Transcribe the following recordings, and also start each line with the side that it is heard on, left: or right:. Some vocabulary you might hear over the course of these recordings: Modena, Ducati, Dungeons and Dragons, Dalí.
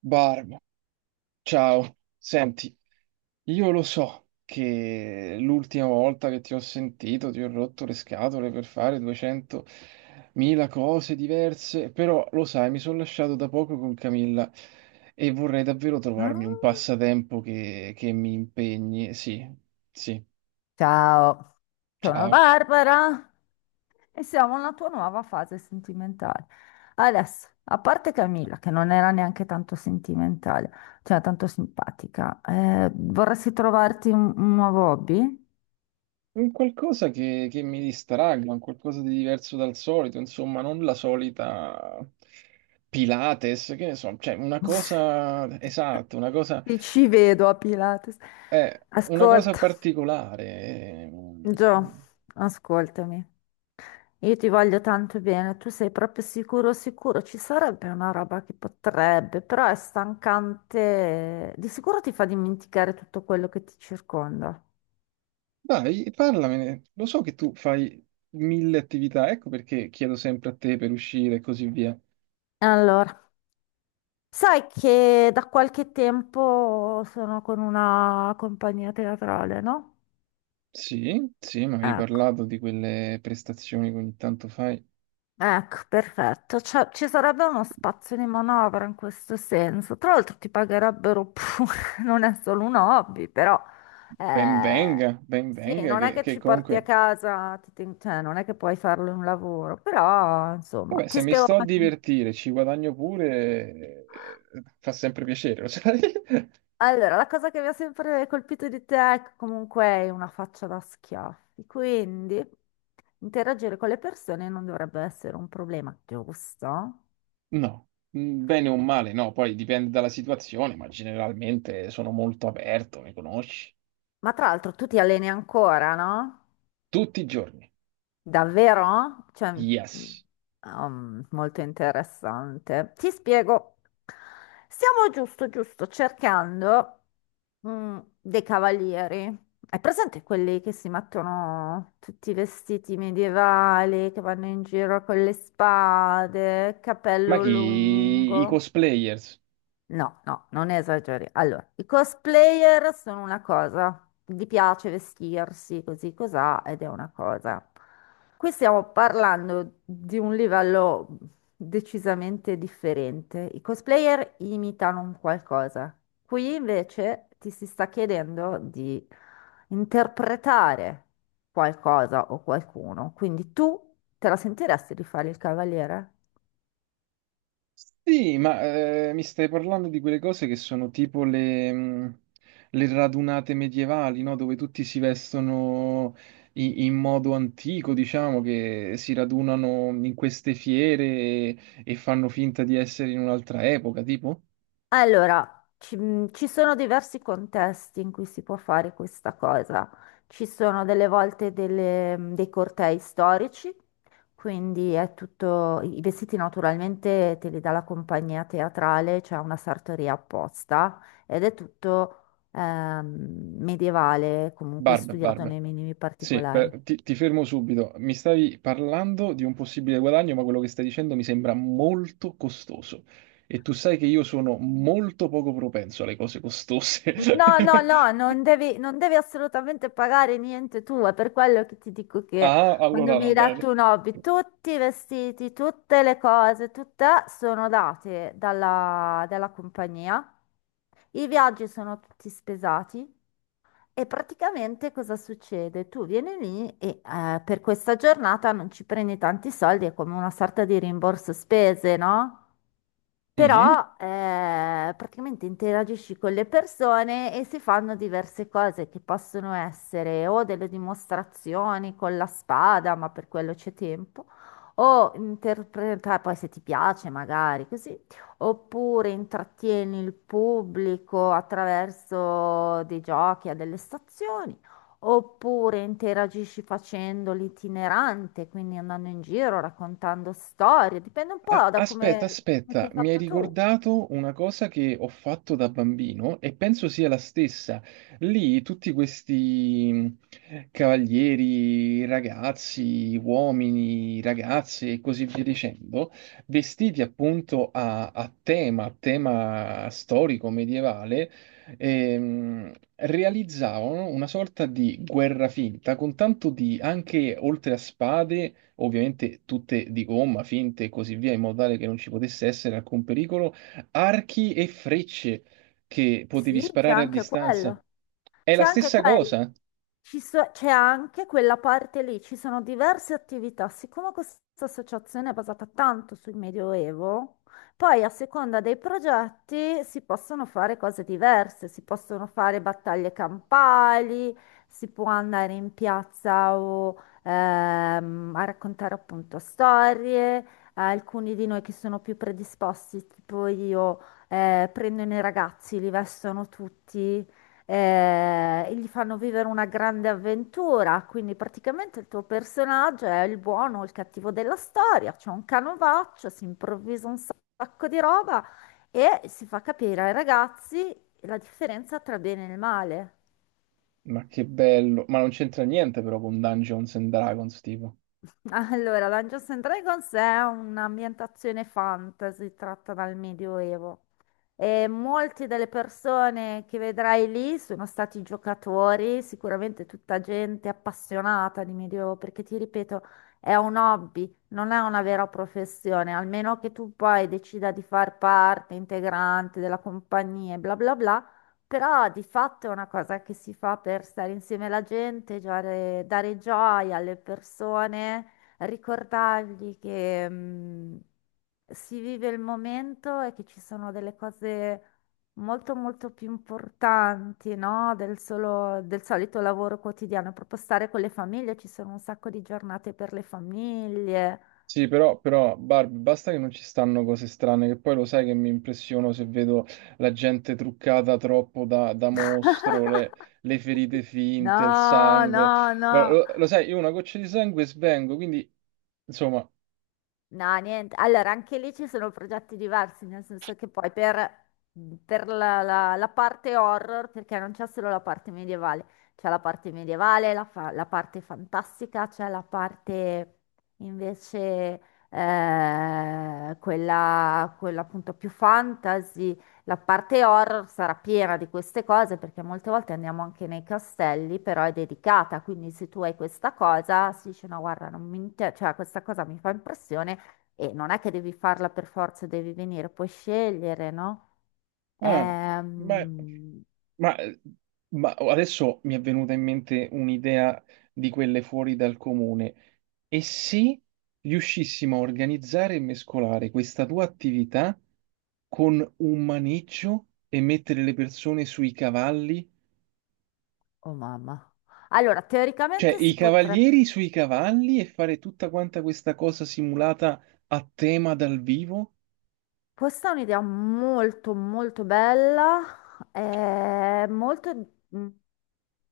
right: Barb, ciao. Senti, io lo so che l'ultima volta che ti ho sentito ti ho rotto le scatole per fare 200.000 cose diverse, però lo sai, mi sono lasciato da poco con Camilla e vorrei davvero
left: Ah.
right: trovarmi un passatempo che mi impegni. Sì, sì,
left: Ciao, sono
right: ciao.
left: Barbara e siamo alla tua nuova fase sentimentale. Adesso, a parte Camilla, che non era neanche tanto sentimentale, cioè tanto simpatica, vorresti trovarti un nuovo hobby?
right: Un qualcosa che mi distragga, un qualcosa di diverso dal solito, insomma, non la solita Pilates, che ne so, cioè una cosa esatta,
left: Ti ci vedo a Pilates.
right: eh, una cosa
left: Ascolta,
right: particolare.
left: Gio, ascoltami. Io ti voglio tanto bene, tu sei proprio sicuro, sicuro, ci sarebbe una roba che potrebbe, però è stancante, di sicuro ti fa dimenticare tutto quello che ti circonda.
right: Dai, parlamene, lo so che tu fai mille attività, ecco perché chiedo sempre a te per uscire e così via.
left: Allora, sai che da qualche tempo sono con una compagnia teatrale, no?
right: Sì, sì, ma avevi
left: Ecco.
right: parlato di quelle prestazioni che ogni tanto fai.
left: Ecco, perfetto. Cioè, ci sarebbe uno spazio di manovra in questo senso. Tra l'altro ti pagherebbero pure, non è solo un hobby, però eh,
right: Ben
left: sì,
right: venga,
left: non è
right: che
left: che
right: che
left: ci porti a
right: comunque...
left: casa, cioè, non è che puoi farlo in un lavoro, però insomma,
right: Vabbè, se
left: ti
right: mi
left: spiego.
right: sto a
left: Un attimo.
right: divertire, ci guadagno pure, fa sempre piacere, lo sai?
left: Allora, la cosa che mi ha sempre colpito di te è che comunque hai una faccia da schiaffi, quindi interagire con le persone non dovrebbe essere un problema, giusto?
right: No, bene o male, no, poi dipende dalla situazione, ma generalmente sono molto aperto, mi conosci?
left: Ma tra l'altro tu ti alleni ancora, no?
right: Tutti i giorni,
left: Davvero? Cioè, mm,
right: yes.
left: molto interessante. Ti spiego. Stiamo giusto cercando mm, dei cavalieri. Hai presente quelli che si mettono tutti i vestiti medievali, che vanno in giro con le spade,
right: Ma
left: capello
right: chi? I
left: lungo?
right: cosplayers.
left: No, no, non esageri. Allora, i cosplayer sono una cosa, gli piace vestirsi così cosà ed è una cosa. Qui stiamo parlando di un livello decisamente differente. I cosplayer imitano un qualcosa. Qui invece ti si sta chiedendo di interpretare qualcosa o qualcuno. Quindi tu te la sentiresti di fare il cavaliere?
right: Sì, ma mi stai parlando di quelle cose che sono tipo le radunate medievali, no? Dove tutti si vestono in modo antico, diciamo, che si radunano in queste fiere e fanno finta di essere in un'altra epoca, tipo?
left: Allora, ci, ci sono diversi contesti in cui si può fare questa cosa. Ci sono delle volte dei cortei storici, quindi è tutto, i vestiti naturalmente te li dà la compagnia teatrale, c'è una sartoria apposta ed è tutto medievale, comunque
right: Barbe,
left: studiato
right: barbe.
left: nei minimi
right: Sì,
left: particolari.
right: ti fermo subito. Mi stavi parlando di un possibile guadagno, ma quello che stai dicendo mi sembra molto costoso. E tu sai che io sono molto poco propenso alle cose costose.
left: No, no, no, non devi assolutamente pagare niente tu, è per quello che ti dico che
right: Ah,
left: quando
right: allora
left: mi
right: va
left: hai
right: bene.
left: dato un hobby, tutti i vestiti, tutte le cose, tutte sono date dalla compagnia, i viaggi sono tutti spesati e praticamente cosa succede? Tu vieni lì e per questa giornata non ci prendi tanti soldi, è come una sorta di rimborso spese, no?
right: Mhm.
left: Però praticamente interagisci con le persone e si fanno diverse cose che possono essere o delle dimostrazioni con la spada, ma per quello c'è tempo, o interpretare, poi se ti piace magari così, oppure intrattieni il pubblico attraverso dei giochi a delle stazioni. Oppure interagisci facendo l'itinerante, quindi andando in giro, raccontando storie, dipende un
right: Ah,
left: po' da
right: aspetta,
left: come
right: aspetta,
left: sei
right: mi hai
left: fatto tu.
right: ricordato una cosa che ho fatto da bambino e penso sia la stessa. Lì tutti questi cavalieri, ragazzi, uomini, ragazze e così via dicendo, vestiti appunto a tema, a tema storico medievale, realizzavano una sorta di guerra finta con tanto di, anche oltre a spade, ovviamente tutte di gomma, finte e così via, in modo tale che non ci potesse essere alcun pericolo, archi e frecce che potevi
left: Sì, c'è
right: sparare a
left: anche
right: distanza.
left: quello.
right: È
left: C'è
right: la
left: anche
right: stessa
left: quella,
right: cosa?
left: c'è anche quella parte lì, ci sono diverse attività. Siccome questa associazione è basata tanto sul Medioevo, poi a seconda dei progetti si possono fare cose diverse, si possono fare battaglie campali, si può andare in piazza o, a raccontare appunto storie. Alcuni di noi che sono più predisposti, tipo io, prendono i ragazzi, li vestono tutti e gli fanno vivere una grande avventura. Quindi praticamente il tuo personaggio è il buono o il cattivo della storia, c'è un canovaccio, si improvvisa un sacco di roba e si fa capire ai ragazzi la differenza tra bene e il male.
right: Ma che bello, ma non c'entra niente però con Dungeons and Dragons, tipo.
left: Allora, Dungeons and Dragons è un'ambientazione fantasy tratta dal Medioevo e molte delle persone che vedrai lì sono stati giocatori, sicuramente tutta gente appassionata di Medioevo, perché ti ripeto, è un hobby, non è una vera professione, almeno che tu poi decida di far parte integrante della compagnia e bla bla bla. Però di fatto è una cosa che si fa per stare insieme alla gente, dare gioia alle persone ricordargli che si vive il momento e che ci sono delle cose molto molto più importanti, no? Del solito lavoro quotidiano, proprio stare con le famiglie, ci sono un sacco di giornate per le famiglie.
right: Sì, però, Barb, basta che non ci stanno cose strane, che poi lo sai che mi impressiono se vedo la gente truccata troppo da mostro, le ferite finte, il
left: No,
right: sangue.
left: no,
right: Lo,
left: no.
right: lo- lo sai, io una goccia di sangue svengo, quindi, insomma,
left: No, niente. Allora, anche lì ci sono progetti diversi, nel senso che per la, la parte horror, perché non c'è solo la parte medievale, c'è la parte medievale, la parte fantastica, c'è la parte invece quella appunto più fantasy. La parte horror sarà piena di queste cose perché molte volte andiamo anche nei castelli, però è dedicata, quindi se tu hai questa cosa, si dice no, guarda, non mi inter- cioè, questa cosa mi fa impressione e non è che devi farla per forza, devi venire, puoi scegliere, no?
right: ah, beh,
left: Ehm,
right: ma, ma adesso mi è venuta in mente un'idea di quelle fuori dal comune. E se riuscissimo a organizzare e mescolare questa tua attività con un maneggio e mettere le persone sui cavalli,
left: Oh mamma. Allora,
right: cioè
left: teoricamente
right: i
left: si potrebbe...
right: cavalieri sui cavalli e fare tutta quanta questa cosa simulata a tema dal vivo?
left: Questa è un'idea molto molto bella, è molto... mm,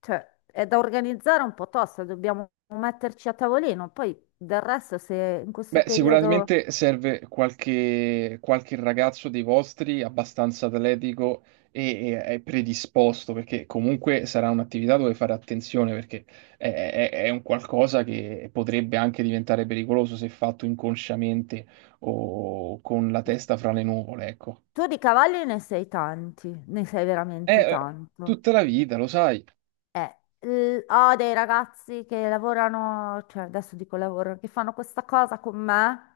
left: cioè, è da organizzare un po' tosta, dobbiamo metterci a tavolino, poi del resto se in questo
right: Beh,
left: periodo...
right: sicuramente serve qualche ragazzo dei vostri abbastanza atletico e predisposto, perché comunque sarà un'attività dove fare attenzione, perché è un qualcosa che potrebbe anche diventare pericoloso se fatto inconsciamente o con la testa fra le nuvole, ecco.
left: Tu di cavalli ne sei tanti, ne sei
right: È
left: veramente tanto.
right: tutta la vita, lo sai.
left: Eh, ho dei ragazzi che lavorano, cioè adesso dico lavoro, che fanno questa cosa con me,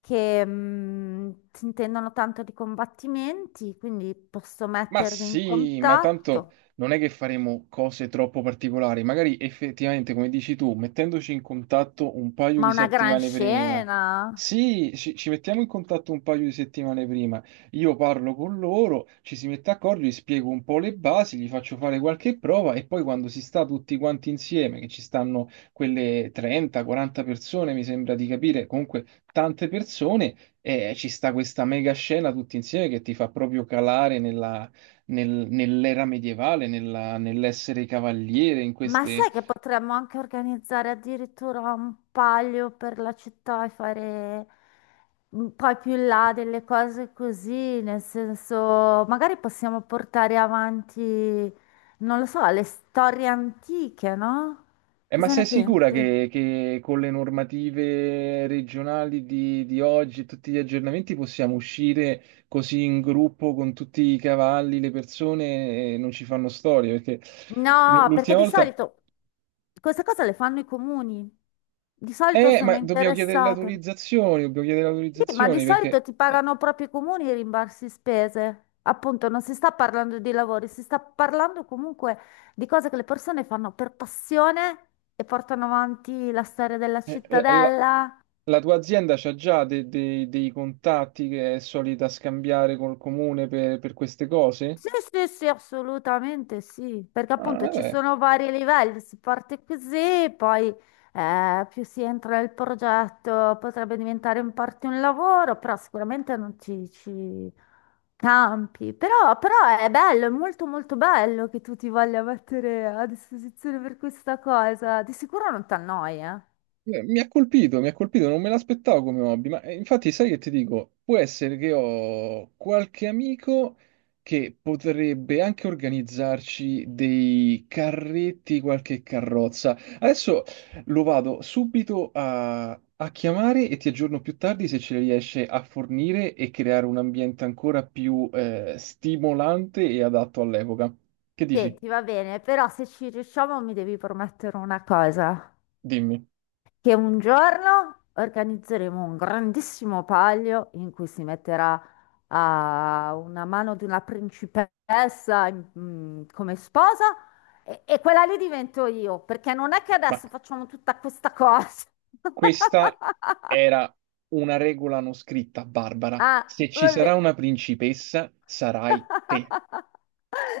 left: che si intendono tanto di combattimenti, quindi posso
right: Ma
left: mettervi in
right: sì, ma tanto
left: contatto.
right: non è che faremo cose troppo particolari, magari effettivamente, come dici tu, mettendoci in contatto un paio
left: Ma
right: di
left: una gran
right: settimane prima.
left: scena!
right: Sì, ci mettiamo in contatto un paio di settimane prima. Io parlo con loro, ci si mette d'accordo, gli spiego un po' le basi, gli faccio fare qualche prova e poi quando si sta tutti quanti insieme, che ci stanno quelle 30-40 persone, mi sembra di capire, comunque tante persone, ci sta questa mega scena tutti insieme che ti fa proprio calare nella nell'era medievale, nell'essere cavaliere, in
left: Ma
right: queste...
left: sai che potremmo anche organizzare addirittura un palio per la città e fare mm, poi più in là delle cose così, nel senso, magari possiamo portare avanti, non lo so, le storie antiche, no?
right: Ma
left: Cosa
right: sei
left: ne
right: sicura
left: pensi?
right: che con le normative regionali di oggi e tutti gli aggiornamenti possiamo uscire così in gruppo con tutti i cavalli, le persone, e non ci fanno storie? Perché l-
left: No, perché
right: l'ultima
left: di
right: volta...
left: solito queste cose le fanno i comuni. Di solito
right: Ma
left: sono
right: dobbiamo chiedere le
left: interessate.
right: autorizzazioni, dobbiamo chiedere le
left: Sì, ma di
right: autorizzazioni
left: solito
right: perché...
left: ti pagano proprio i comuni i rimborsi spese. Appunto, non si sta parlando di lavori, si sta parlando comunque di cose che le persone fanno per passione e portano avanti la storia della
right: eh, la-
left: cittadella.
right: La tua azienda c'ha già dei contatti che è solita scambiare col comune per queste cose?
left: Sì, sì, sì, assolutamente sì, perché
right: Ah,
left: appunto ci
right: vabbè.
left: sono vari livelli, si parte così, poi più si entra nel progetto potrebbe diventare in parte un lavoro, però sicuramente non ci, ci campi, però è bello, è molto molto bello che tu ti voglia mettere a disposizione per questa cosa, di sicuro non ti annoia.
right: Mi ha colpito, mi ha colpito, non me l'aspettavo come hobby, ma infatti sai che ti dico, può essere che ho qualche amico che potrebbe anche organizzarci dei carretti, qualche carrozza. Adesso lo vado subito a chiamare e ti aggiorno più tardi se ce le riesce a fornire e creare un ambiente ancora più stimolante e adatto all'epoca. Che dici?
left: Senti, va bene, però se ci riusciamo mi devi promettere una cosa.
right: Dimmi.
left: Che un giorno organizzeremo un grandissimo palio in cui si metterà a una mano di una principessa come sposa e quella lì divento io, perché non è che
right: Ma
left: adesso facciamo tutta questa cosa.
right: Questa era una regola non scritta, Barbara.
left: Ah,
right: Se ci sarà
left: vabbè.
right: una principessa, sarai te.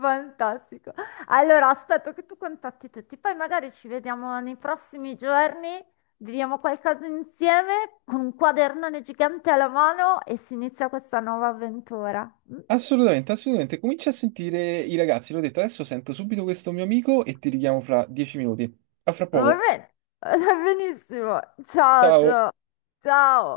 left: Fantastico. Allora, aspetto che tu contatti tutti, poi magari ci vediamo nei prossimi giorni, viviamo qualcosa insieme con un quadernone gigante alla mano e si inizia questa nuova avventura. Mm?
right: Assolutamente, assolutamente. Comincia a sentire i ragazzi. L'ho detto, adesso sento subito questo mio amico e ti richiamo fra 10 minuti. A fra
left: Va
right: poco.
left: bene, va benissimo. Ciao,
right: Ciao.
left: ciao. Ciao.